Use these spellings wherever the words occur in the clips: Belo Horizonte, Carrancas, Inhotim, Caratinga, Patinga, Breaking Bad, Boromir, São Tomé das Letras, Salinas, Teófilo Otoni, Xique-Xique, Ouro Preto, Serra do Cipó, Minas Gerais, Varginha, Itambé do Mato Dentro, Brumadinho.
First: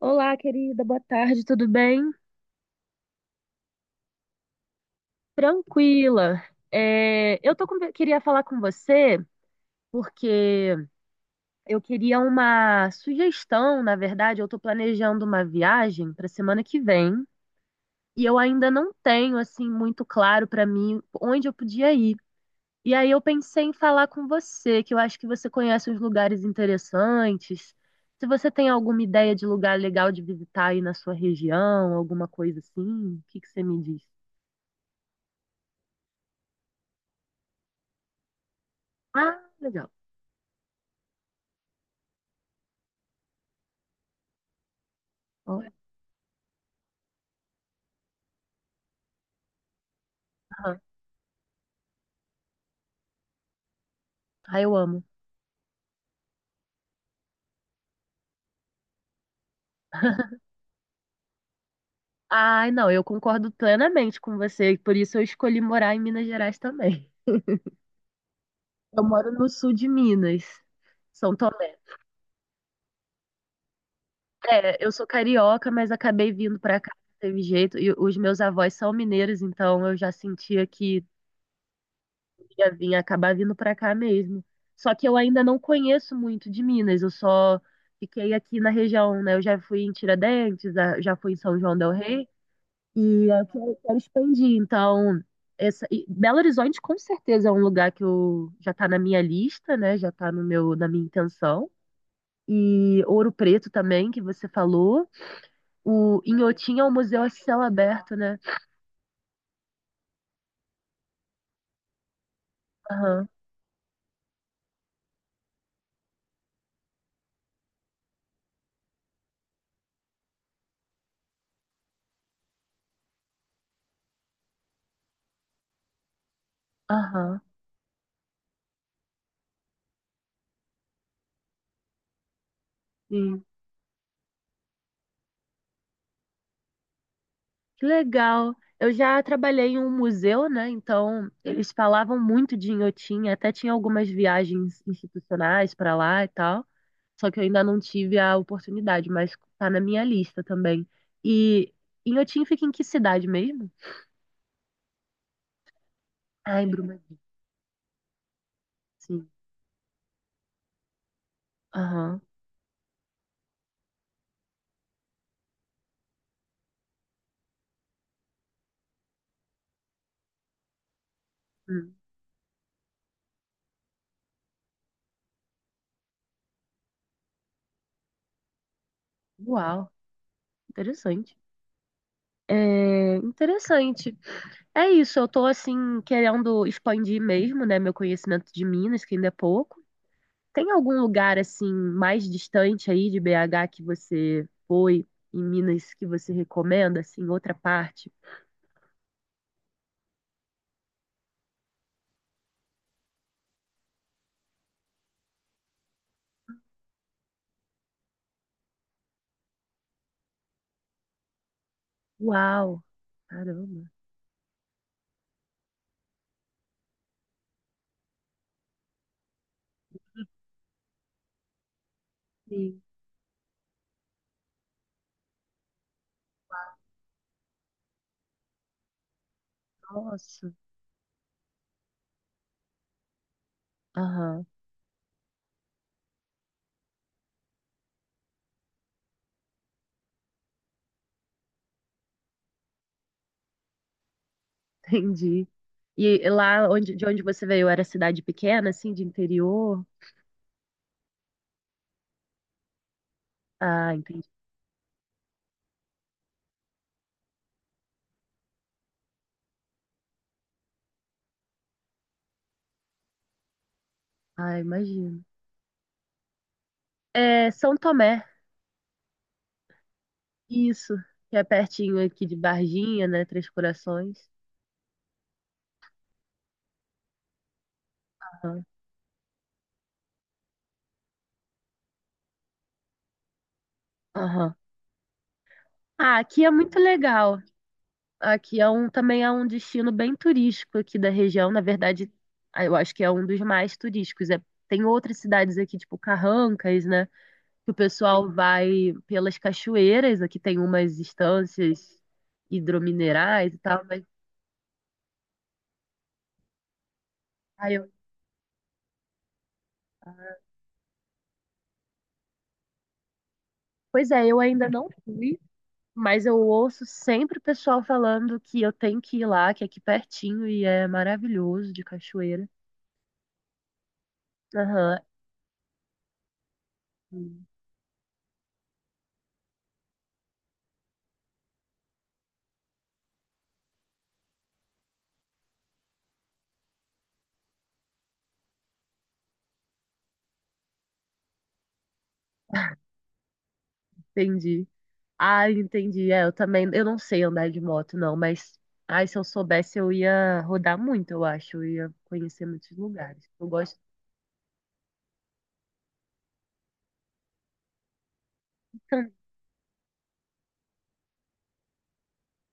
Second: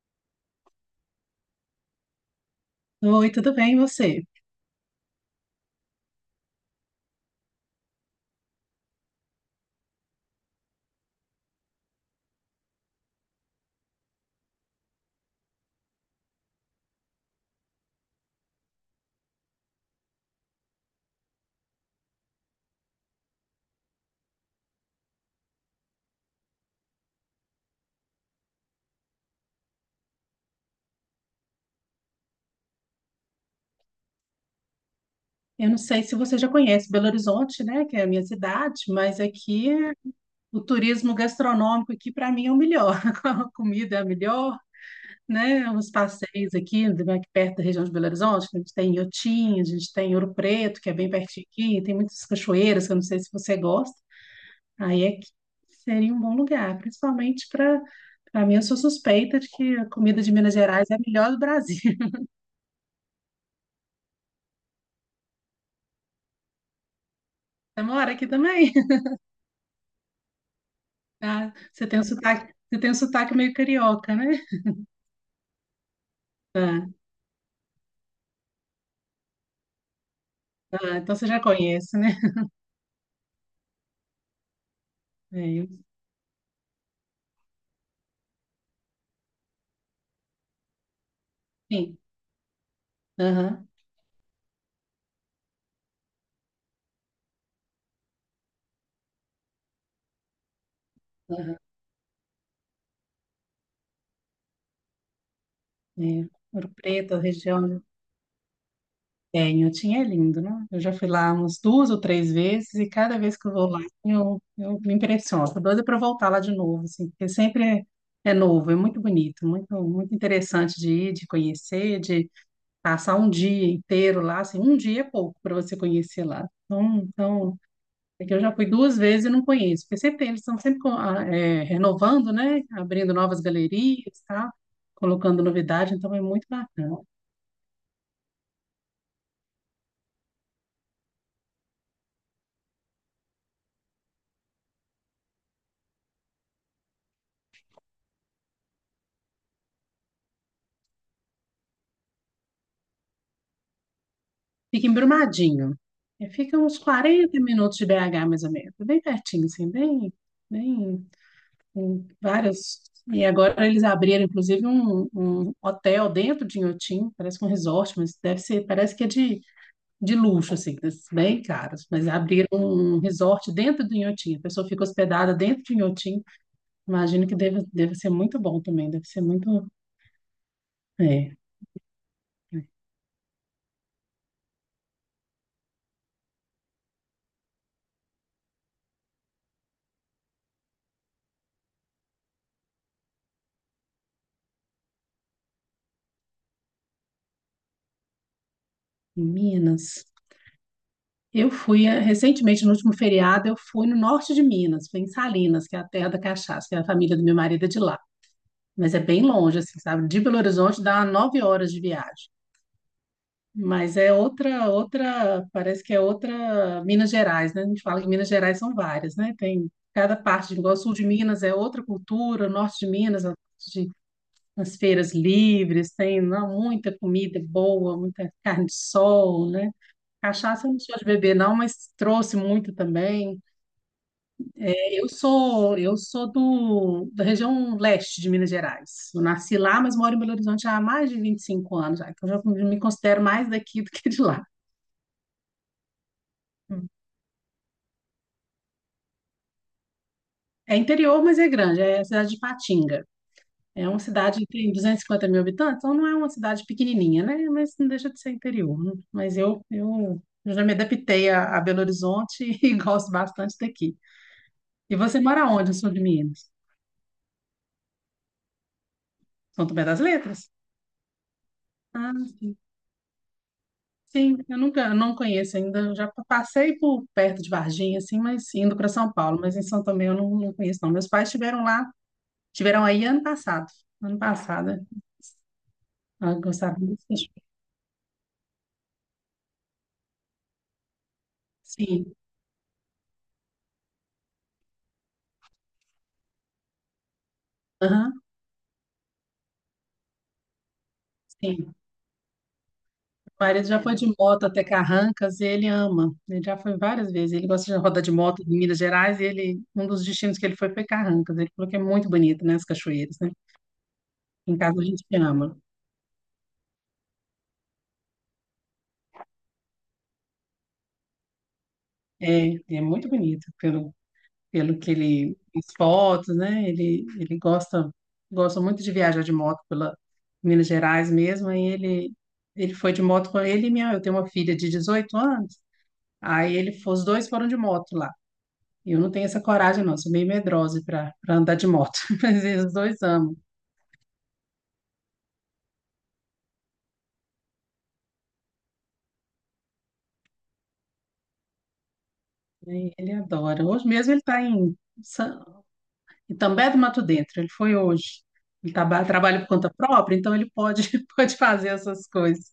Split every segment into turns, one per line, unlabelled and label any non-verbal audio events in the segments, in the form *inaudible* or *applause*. Olá, querida, boa tarde, tudo bem?
Oi, tudo bem, e você?
Tranquila. Queria falar com você porque eu queria uma sugestão, na verdade, eu tô planejando uma viagem para semana que vem e eu ainda não tenho assim muito claro para mim onde eu podia ir. E aí eu pensei em falar com você, que eu acho que você conhece uns lugares interessantes. Se você tem alguma ideia de lugar legal de visitar aí na sua região, alguma coisa assim, o que que você me diz?
Eu não sei se você já conhece Belo Horizonte, né, que é a minha cidade, mas
Ah,
aqui
legal.
o turismo gastronômico aqui para mim é o melhor. *laughs* A comida é a melhor,
Oh.
né? Os passeios aqui, aqui perto da região de Belo Horizonte, a gente tem Iotim, a gente tem Ouro
Aham.
Preto, que é bem pertinho aqui, tem muitas cachoeiras, que eu não sei se você gosta.
Ai, eu
Aí
amo.
é que seria um bom lugar, principalmente para mim, eu sou suspeita de que a comida de
*laughs*
Minas Gerais é a melhor do Brasil. *laughs*
Ai, não, eu concordo plenamente com você, por isso eu escolhi morar em Minas Gerais também.
Você mora aqui também?
Eu moro no sul de Minas, São
Ah,
Tomé.
você tem um sotaque, você tem um sotaque meio carioca, né?
É, eu sou carioca, mas acabei vindo pra cá, não teve jeito. E os meus avós são mineiros, então eu já sentia
Ah,
que
então você já conhece, né?
ia vir, acabar vindo pra cá mesmo. Só que eu ainda
É,
não
eu-
conheço muito de Minas, eu só fiquei aqui na região, né? Eu já fui em Tiradentes, já fui em São João del
sim.
Rei. E eu
Aham,
quero expandir. Então, essa, e Belo Horizonte com certeza é um lugar que já está na minha lista, né? Já está no na minha
aham.
intenção. E Ouro Preto também, que você falou. O
É Ouro
Inhotim é um
Preto, a
museu a
região
céu
onde
aberto, né?
tenho. Tinha é lindo, né? Eu já fui lá umas duas ou três vezes e cada
Aham,
vez que eu vou lá eu me impressiono. Tô doida para voltar lá de novo, assim, porque sempre é, é novo, é muito bonito, muito, muito interessante de ir, de conhecer, de passar um dia inteiro lá, assim, um dia é pouco para você conhecer lá. Então,
aham.
então é que eu já fui duas vezes e não conheço, porque sempre tem, eles estão sempre renovando, né? Abrindo novas
Sim.
galerias, tá? Colocando novidade, então é muito bacana.
Que legal. Eu já trabalhei em um museu, né? Então, eles falavam muito de Inhotim, até tinha algumas viagens institucionais para lá e tal. Só que eu ainda não tive a oportunidade, mas tá na minha lista também. E Inhotim fica em que cidade mesmo?
Fica em Brumadinho. É, fica
Ah, em
uns
Brumadinho,
40 minutos de BH, mais ou menos. É bem
sim.
pertinho, assim, bem, bem, com
Aham.
vários. E agora eles abriram, inclusive, um hotel dentro de Inhotim, parece que é um resort, mas deve ser, parece que é de luxo, assim, desses bem caros.
Hum.
Mas abriram um resort dentro do Inhotim, a pessoa fica hospedada dentro de Inhotim. Imagino que deve, deve ser muito bom também, deve ser muito.
Uau,
É,
interessante.
é.
É interessante. É isso, eu tô assim querendo expandir mesmo, né, meu conhecimento de Minas, que ainda é pouco. Tem algum lugar assim mais distante aí de BH que você foi em Minas que você recomenda assim, outra parte?
Em Minas, eu fui recentemente, no último feriado, eu fui no norte de Minas, fui em Salinas, que é a terra da cachaça, que é a família do meu marido é de lá. Mas é bem longe, assim, sabe? De Belo Horizonte dá 9 horas de viagem.
Uau, caramba.
Mas é outra, parece que é outra Minas Gerais, né? A gente fala que Minas Gerais são várias, né? Tem cada parte, igual o sul de Minas é outra cultura, o norte
Sim.
de Minas, a parte nas feiras livres, tem não, muita comida boa, muita carne de sol, né?
Nossa.
Cachaça eu não sou de beber, não, mas trouxe muito também.
Aham.
É, eu sou do, da região leste de Minas Gerais. Eu nasci lá, mas moro em Belo Horizonte há mais de 25 anos, já, então eu já me considero mais daqui do que de lá.
*laughs* entendi. E lá onde, de onde você veio, era cidade pequena, assim, de interior?
É interior, mas é grande, é a cidade de Patinga. É
Ah,
uma
entendi.
cidade que tem 250 mil habitantes, então não é uma cidade pequenininha, né? Mas não deixa de ser interior, né? Mas eu já me adaptei a Belo Horizonte *laughs* e gosto bastante daqui.
Ah,
E você
imagino.
mora onde, no sul de Minas?
É São Tomé,
São Tomé das Letras?
isso, que é pertinho
Ah,
aqui de
sim.
Varginha, né? Três Corações.
Sim, eu nunca, eu não conheço ainda. Eu já passei por perto de Varginha, assim, mas
Aham.
indo para São Paulo. Mas em São Tomé eu não, não conheço, não. Meus pais estiveram lá, tiveram aí ano passado. Ano
Aham.
passado, né?
Ah,
Ah,
aqui é muito
gostaram muito.
legal. Aqui é também é um destino bem turístico aqui da região. Na verdade,
Sim.
ah, eu acho que é um dos mais turísticos. É, tem outras cidades aqui, tipo Carrancas, né? Que o
Aham,
pessoal vai pelas cachoeiras, aqui tem umas
sim.
estâncias
O
hidrominerais e
marido já
tal,
foi
mas
de moto até Carrancas e ele ama. Ele já foi várias vezes. Ele gosta
ai,
de
eu-
rodar de moto em Minas Gerais e ele, um dos destinos que ele foi Carrancas. Ele falou que é muito bonito, né? As cachoeiras, né?
pois é, eu
Em
ainda
casa a
não
gente
fui,
ama.
mas eu ouço sempre o pessoal falando que eu tenho que ir lá, que é aqui pertinho e é maravilhoso de cachoeira.
É, é muito bonito pelo, pelo que
Aham,
ele as fotos, né? Ele gosta, gosta muito de viajar de moto pela Minas Gerais mesmo. Aí ele foi de moto com ele e minha, eu tenho uma filha de 18 anos. Aí ele, os dois foram de moto lá. Eu não tenho essa coragem, não. Sou meio medrosa para andar de moto. *laughs* Mas eles dois amam.
entendi. Ah, entendi. É, eu também, eu não sei andar de moto não, mas ai, se eu soubesse eu ia rodar muito, eu acho, eu ia conhecer muitos
Né? Ele
lugares. Eu
adora.
gosto
Hoje mesmo ele está em Sa- Itambé do Mato Dentro. Ele foi hoje. Ele
tanto.
trabalha por conta própria, então ele pode, *laughs* pode fazer essas coisas.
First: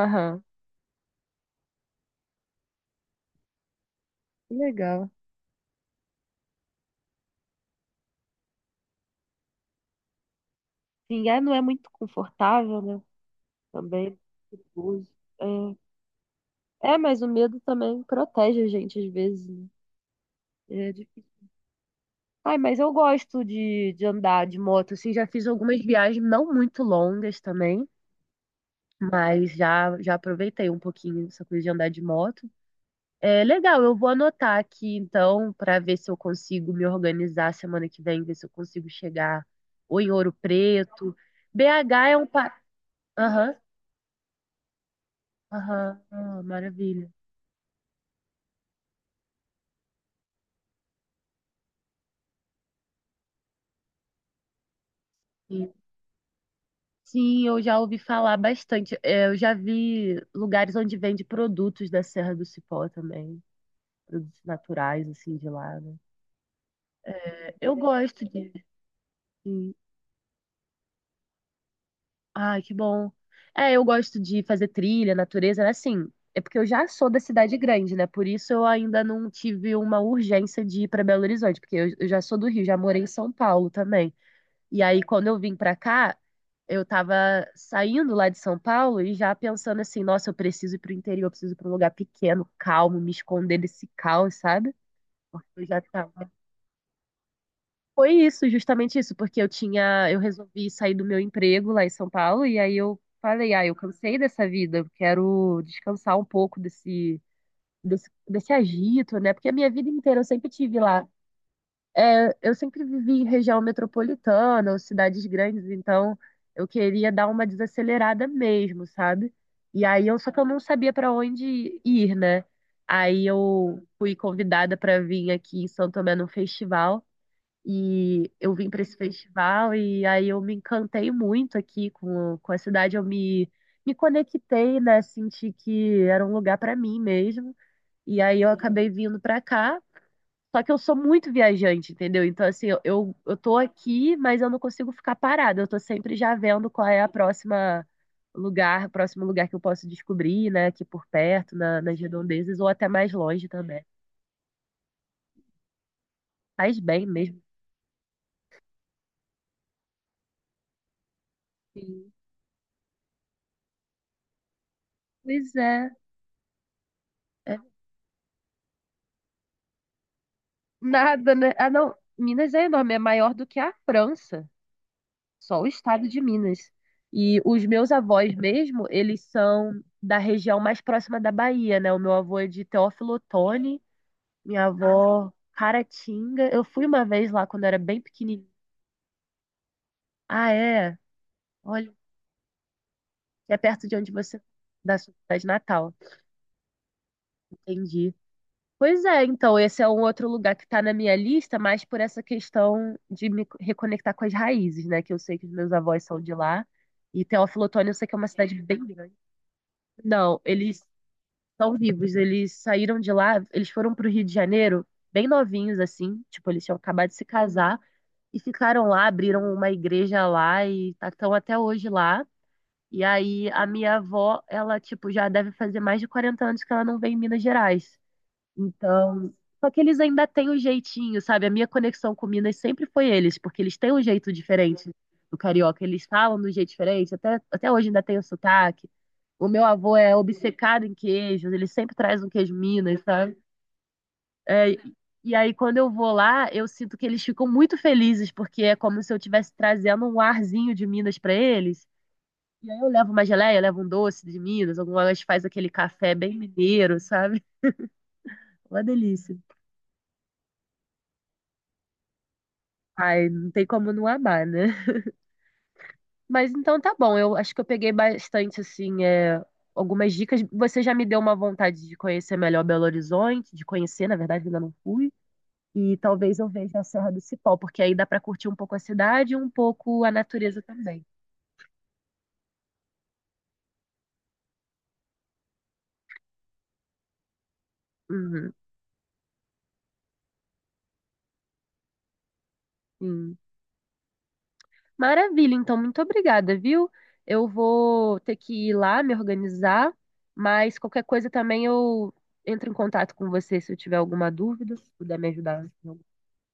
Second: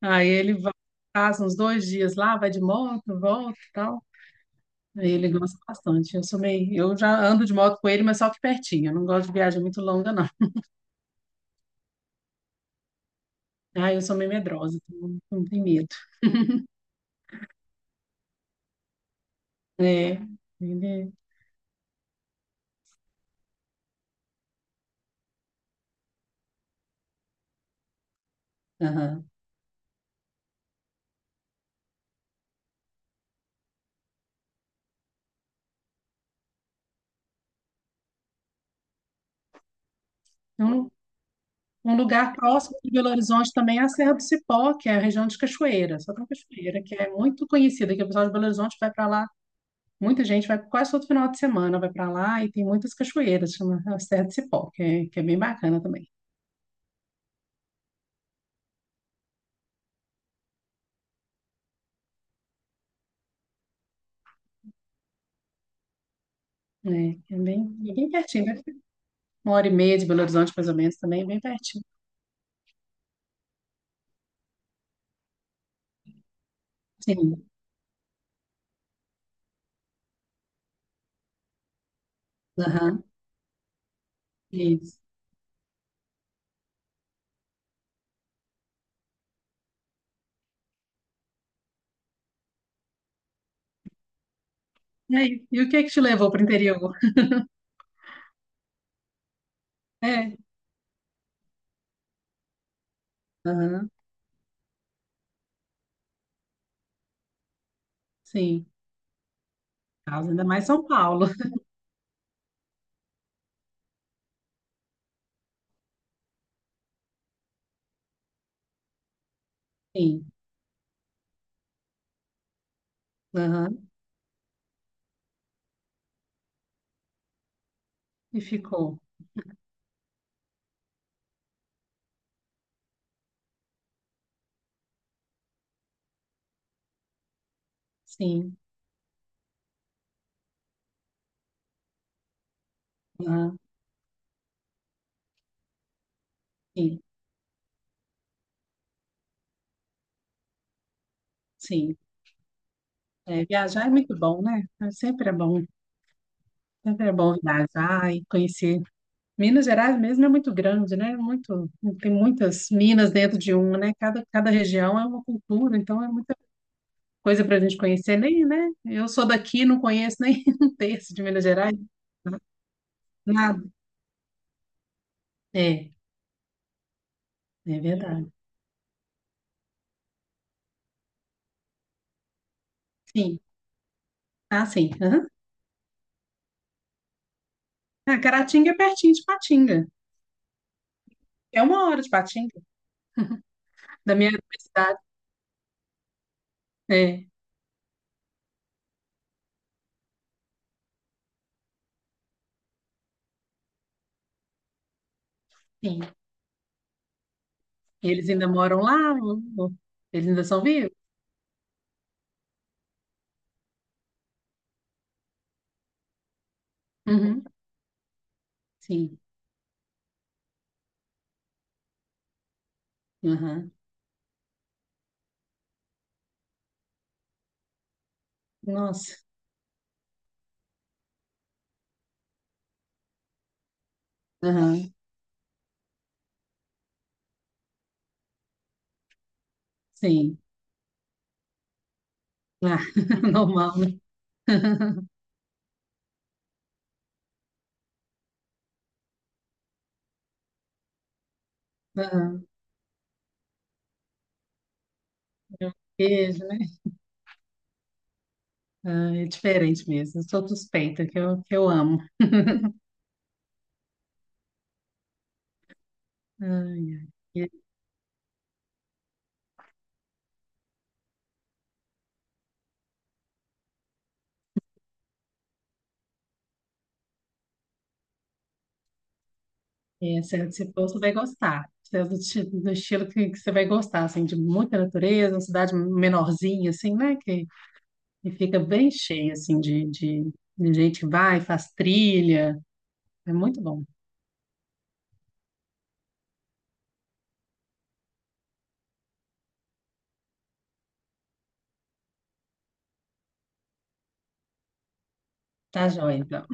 Aí ele vai, passa uns dois dias lá, vai de moto, volta e tal.
que
Aí
legal.
ele gosta bastante. Eu sou meio, eu já ando de moto com ele, mas só que pertinho. Eu não gosto de viagem muito longa, não.
Sim, é, não é muito confortável, né?
Ah, eu sou
Também
meio medrosa,
perigoso.
então não tenho medo.
É, é, mas o medo também protege a gente às vezes, né?
É,
É
ele,
difícil. Ai, mas eu gosto de andar de moto, assim, já fiz algumas viagens não muito longas também,
aham.
mas já aproveitei um pouquinho essa coisa de andar de moto. É legal, eu vou anotar aqui então para ver se eu consigo me organizar semana que vem, ver se eu consigo chegar ou em Ouro
Eu não.
Preto.
Um
BH é um
lugar
pa...
próximo de Belo Horizonte
Aham,
também é a Serra do Cipó, que é a região de
aham,
Cachoeira, só tem
ah,
Cachoeira, que
maravilha.
é muito conhecida, que o pessoal de Belo Horizonte vai para lá, muita gente vai quase todo final de semana, vai para lá e tem muitas cachoeiras, chama a Serra do Cipó, que é bem bacana também.
Sim, eu já ouvi falar bastante. É, eu já vi lugares onde vende produtos da Serra do Cipó também, produtos naturais, assim, de lá, né?
Né?
Eu
É bem
gosto
pertinho,
de.
deve uma hora e
Sim.
meia de Belo Horizonte, mais ou menos, também, é bem pertinho.
Ai, que bom. É, eu gosto de fazer trilha, natureza, né? Assim, é porque eu já sou da
Sim,
cidade grande, né? Por isso eu ainda não tive uma urgência de ir para Belo Horizonte, porque eu já sou do Rio, já morei
aham,
em São Paulo também. E
isso.
aí, quando eu vim pra cá, eu tava saindo lá de São Paulo e já pensando assim, nossa, eu preciso ir pro interior, eu preciso ir pra um lugar pequeno, calmo, me esconder desse caos, sabe?
E aí,
Porque
e
eu
o que
já
é que te
tava.
levou para o interior?
Foi isso, justamente isso, porque eu tinha, eu
É,
resolvi sair do meu emprego lá em São Paulo e aí eu falei, ah, eu
aham,
cansei dessa vida, eu quero descansar um pouco desse
sim,
agito, né? Porque a minha vida inteira eu
causa ainda
sempre
mais
tive
São
lá.
Paulo,
É, eu sempre vivi em região metropolitana ou cidades grandes, então eu queria dar uma desacelerada mesmo, sabe? E aí eu
sim,
só que eu não sabia para onde ir, né? Aí eu
aham,
fui convidada para vir aqui em São Tomé num festival e
e
eu vim para esse
ficou,
festival e aí eu me encantei muito aqui com a cidade, eu me me conectei, né? Senti que era um lugar para mim mesmo. E aí eu
sim,
acabei vindo para cá. Só que eu sou muito viajante, entendeu? Então, assim, eu tô
aham,
aqui, mas eu não consigo ficar parada. Eu tô sempre já vendo qual é
sim.
a próximo lugar que eu posso descobrir, né? Aqui por perto, nas
Sim,
redondezas, ou até mais
é,
longe também.
viajar é muito bom, né? É, sempre é bom,
Faz bem
sempre é bom
mesmo.
viajar e conhecer. Minas Gerais mesmo é muito grande, né? Muito,
Sim.
tem muitas minas dentro de uma, né? Cada região é uma
Pois
cultura,
é,
então é muita coisa para
é
a gente conhecer, nem, né? Eu sou daqui, não conheço nem *laughs* um terço de
nada,
Minas
né? Ah,
Gerais,
não, Minas é enorme, é maior do que
nada.
a França, só o
É,
estado de Minas. E os
é
meus
verdade.
avós mesmo, eles são da região mais próxima da Bahia, né? O meu avô é de Teófilo
Sim,
Otoni. Minha
ah, sim. Aham.
avó, Caratinga. Eu fui uma vez lá quando eu era bem
Ah,
pequenininha.
Caratinga é pertinho de Patinga.
Ah, é?
É uma
Olha,
hora de Patinga,
é perto de onde
da minha
você, da
cidade.
sua cidade natal.
É,
Entendi. Pois é, então, esse é um outro lugar que está na minha lista, mas por essa questão de me reconectar com as raízes, né? Que eu sei que os meus
sim.
avós são de lá. E Teófilo Otoni, eu sei que é uma
Eles ainda
cidade
moram
bem
lá,
grande.
ou- eles
Não,
ainda são
eles
vivos?
estão vivos. Eles saíram de lá, eles foram pro Rio de Janeiro, bem novinhos, assim, tipo, eles tinham acabado de se
Uhum,
casar e ficaram lá,
sim.
abriram uma igreja lá e estão até hoje lá. E aí a
Aham.
minha avó, ela, tipo, já deve fazer mais de 40 anos que ela não vem em Minas Gerais.
Nossa.
Então, só que eles ainda têm um jeitinho, sabe? A minha conexão com Minas sempre foi eles, porque eles têm um jeito
Aham,
diferente do carioca. Eles falam de um jeito diferente, até, até hoje ainda tem o sotaque. O meu avô é
sim.
obcecado em queijos, ele sempre traz um queijo
Ah,
Minas,
*laughs*
sabe?
normal, né?
É, e aí, quando eu vou lá, eu sinto que eles ficam muito felizes, porque é como se eu estivesse trazendo um arzinho de Minas para eles.
Aham.
E aí eu levo uma geleia, eu levo um doce de Minas, algumas faz aquele café bem
Queijo, né?
mineiro, sabe? *laughs* Uma
Ah, é
delícia.
diferente mesmo. Eu sou suspeita, que eu amo.
Ai, não tem como não amar, né?
Ai,
Mas então tá bom,
ai.
eu acho que eu peguei bastante, assim, é, algumas dicas. Você já me deu uma vontade de conhecer melhor Belo Horizonte, de conhecer, na verdade, ainda não fui. E talvez eu veja a Serra do Cipó, porque aí dá pra curtir um pouco a cidade e um pouco a
E, se,
natureza
se for, você
também.
vai gostar. Você é do, do estilo que você vai gostar, assim, de muita natureza, uma cidade menorzinha, assim, né? Que
Uhum,
fica bem cheia, assim, de gente que vai, faz trilha. É
sim.
muito bom.
Maravilha, então, muito obrigada, viu? Eu vou ter que ir lá me organizar, mas qualquer coisa também eu entro em contato com você se eu tiver alguma dúvida, se puder me ajudar.
Tá joia, então.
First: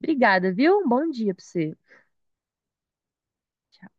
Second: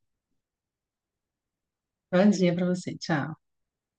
Obrigada, viu? Um bom dia para você.
Bom dia pra você. Tchau.
Tchau.